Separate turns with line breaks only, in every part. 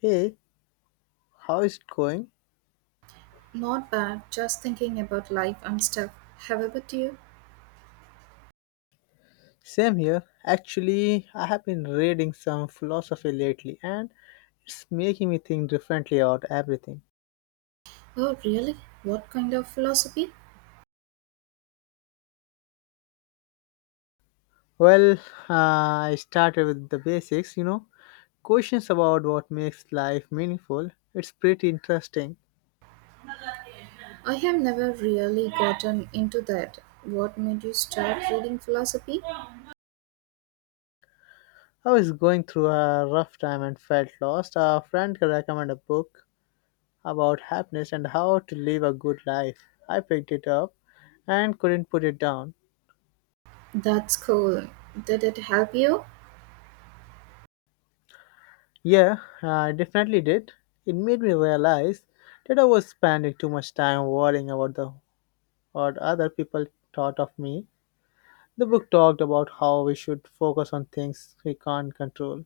Hey, how is it going?
Not bad, just thinking about life and stuff. How about you?
Same here. Actually, I have been reading some philosophy lately, and it's making me think differently about everything.
Oh, really? What kind of philosophy?
Well, I started with the basics, questions about what makes life meaningful. It's pretty interesting.
I have never really gotten into that. What made you start reading philosophy?
I was going through a rough time and felt lost. A friend recommended a book about happiness and how to live a good life. I picked it up and couldn't put it down.
That's cool. Did it help you?
Yeah, I definitely did. It made me realize that I was spending too much time worrying about the what other people thought of me. The book talked about how we should focus on things we can't control.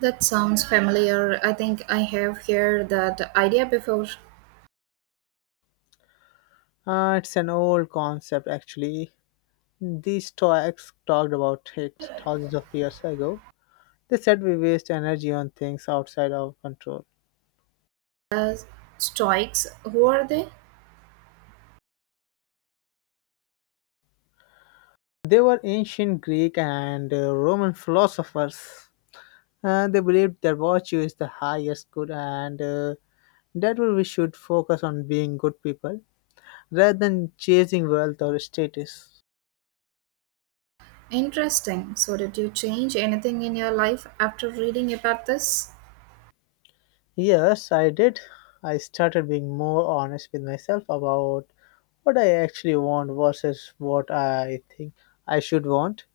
That sounds familiar. I think I have heard that idea before.
It's an old concept, actually. These Stoics talked about it thousands of years ago. They said we waste energy on things outside our control.
Uh, Stoics, who are they?
They were ancient Greek and Roman philosophers. They believed that virtue is the highest good, and we should focus on being good people rather than chasing wealth or status.
Interesting. So, did you change anything in your life after reading about this?
Yes, I did. I started being more honest with myself about what I actually want versus what I think I should want.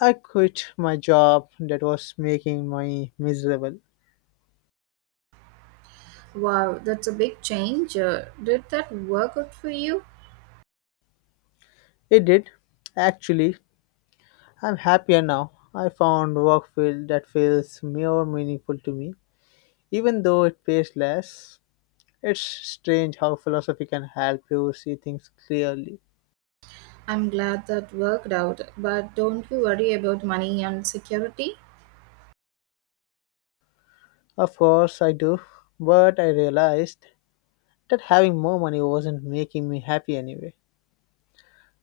I quit my job that was making me miserable.
Wow, that's a big change. Did that work out for you?
It did. Actually, I'm happier now. I found work field that feels more meaningful to me, even though it pays less. It's strange how philosophy can help you see things clearly.
I'm glad that worked out, but don't you worry about money and security?
Of course, I do, but I realized that having more money wasn't making me happy anyway.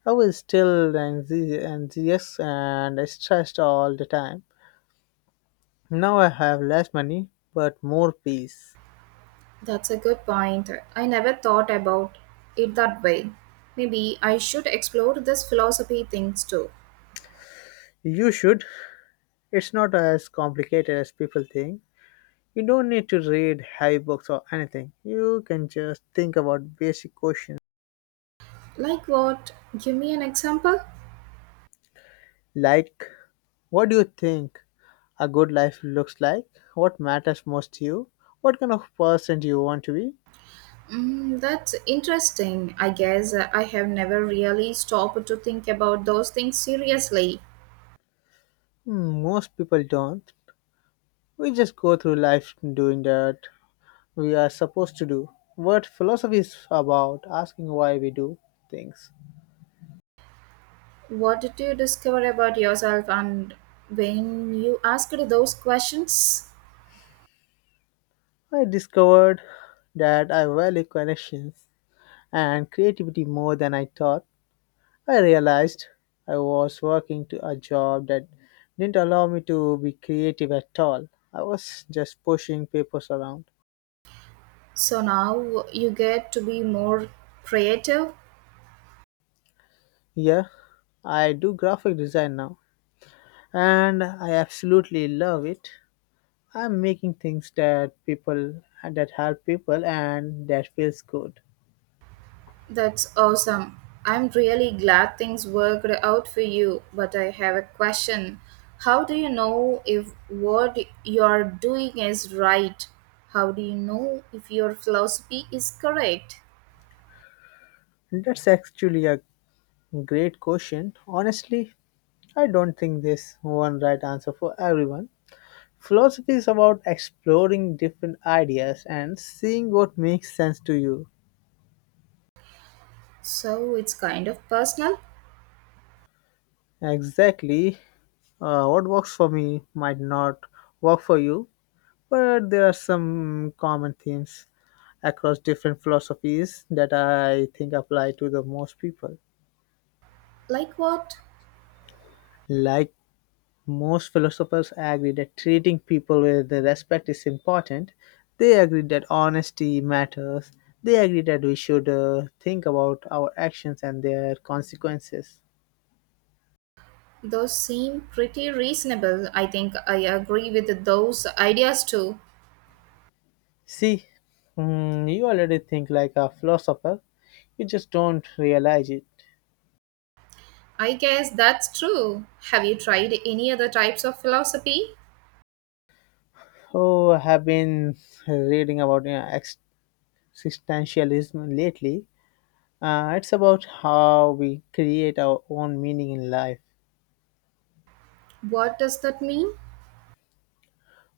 I was still enthusiastic and stressed all the time. Now I have less money, but more peace.
That's a good point. I never thought about it that way. Maybe I should explore this philosophy things too.
You should. It's not as complicated as people think. You don't need to read heavy books or anything. You can just think about basic questions
Like what? Give me an example?
like what do you think a good life looks like, what matters most to you, what kind of person do you want to be.
Mm, that's interesting. I guess I have never really stopped to think about those things seriously.
Hmm. Most people don't. We just go through life doing that we are supposed to do. What philosophy is about asking why we do things.
What did you discover about yourself and when you asked those questions?
I discovered that I value connections and creativity more than I thought. I realized I was working to a job that didn't allow me to be creative at all. I was just pushing papers around.
So now you get to be more creative.
Yeah, I do graphic design now, and I absolutely love it. I'm making things that people that help people, and that feels good.
That's awesome. I'm really glad things worked out for you, but I have a question. How do you know if what you're doing is right? How do you know if your philosophy is correct?
That's actually a great question. Honestly, I don't think there's one right answer for everyone. Philosophy is about exploring different ideas and seeing what makes sense to you.
So it's kind of personal.
Exactly, what works for me might not work for you, but there are some common themes across different philosophies that I think apply to the most people.
Like what?
Like most philosophers agree that treating people with respect is important, they agree that honesty matters, they agree that we should think about our actions and their consequences.
Those seem pretty reasonable. I think I agree with those ideas too.
See, mm, you already think like a philosopher, you just don't realize it.
I guess that's true. Have you tried any other types of philosophy?
Oh, I have been reading about existentialism lately. It's about how we create our own meaning in life.
What does that mean?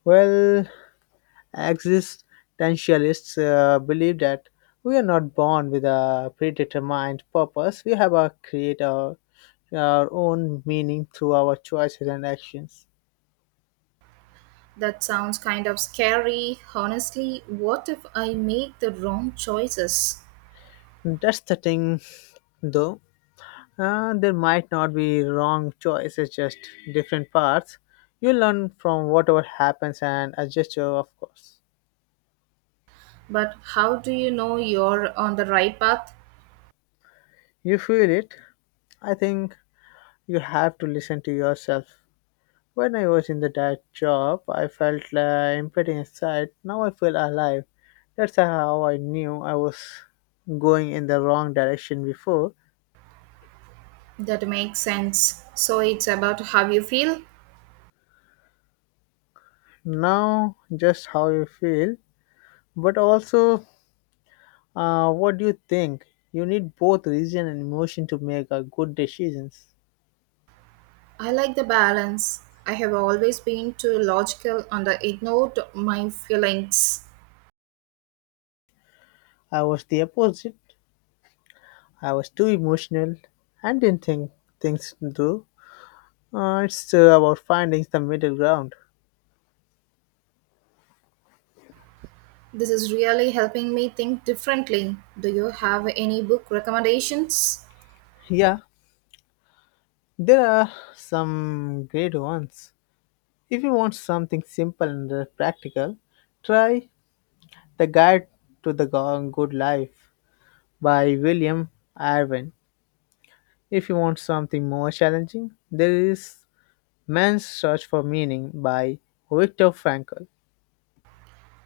Well, existentialists believe that we are not born with a predetermined purpose. We have to create our own meaning through our choices and actions.
That sounds kind of scary. Honestly, what if I make the wrong choices?
That's the thing, though. There might not be wrong choices, just different paths. You learn from whatever happens and adjust your, of course.
But how do you know you're on the right path?
You feel it? I think you have to listen to yourself. When I was in the dad job, I felt empty inside. Now I feel alive. That's how I knew I was going in the wrong direction before.
That makes sense. So it's about how you feel?
Now, just how you feel, but also what do you think? You need both reason and emotion to make a good decisions.
I like the balance. I have always been too logical and I ignored my feelings.
I was the opposite. I was too emotional and didn't think things through. It's about finding the middle ground.
This is really helping me think differently. Do you have any book recommendations?
Yeah, there are some great ones. If you want something simple and practical, try The Guide to the Good Life by William Irwin. If you want something more challenging, there is Man's Search for Meaning by Viktor Frankl.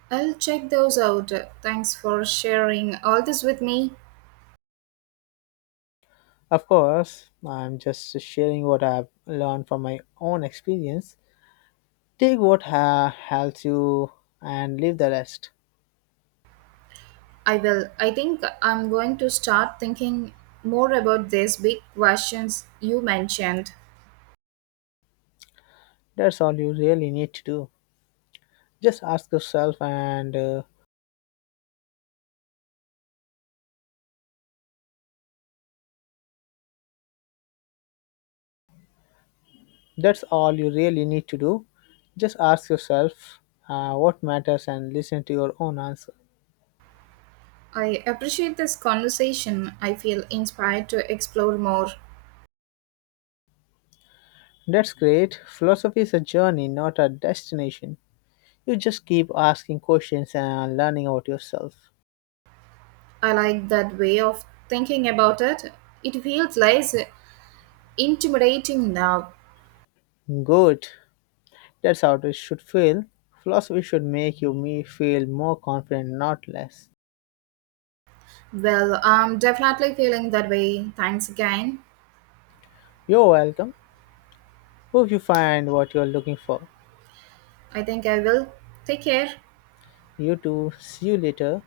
I'll check those out. Thanks for sharing all this with me.
Of course, I'm just sharing what I've learned from my own experience. Take what helps you and leave the rest.
I will. I think I'm going to start thinking more about these big questions you mentioned.
That's all you really need to do. Just ask yourself, and that's all you really need to do. Just ask yourself what matters and listen to your own answer.
I appreciate this conversation. I feel inspired to explore more.
That's great. Philosophy is a journey, not a destination. You just keep asking questions and learning about yourself.
I like that way of thinking about it. It feels less intimidating now.
Good. That's how it should feel. Philosophy should make you me feel more confident, not less.
Well, I'm definitely feeling that way. Thanks again.
You're welcome. Hope you find what you're looking for.
I think I will. Take care.
You too. See you later.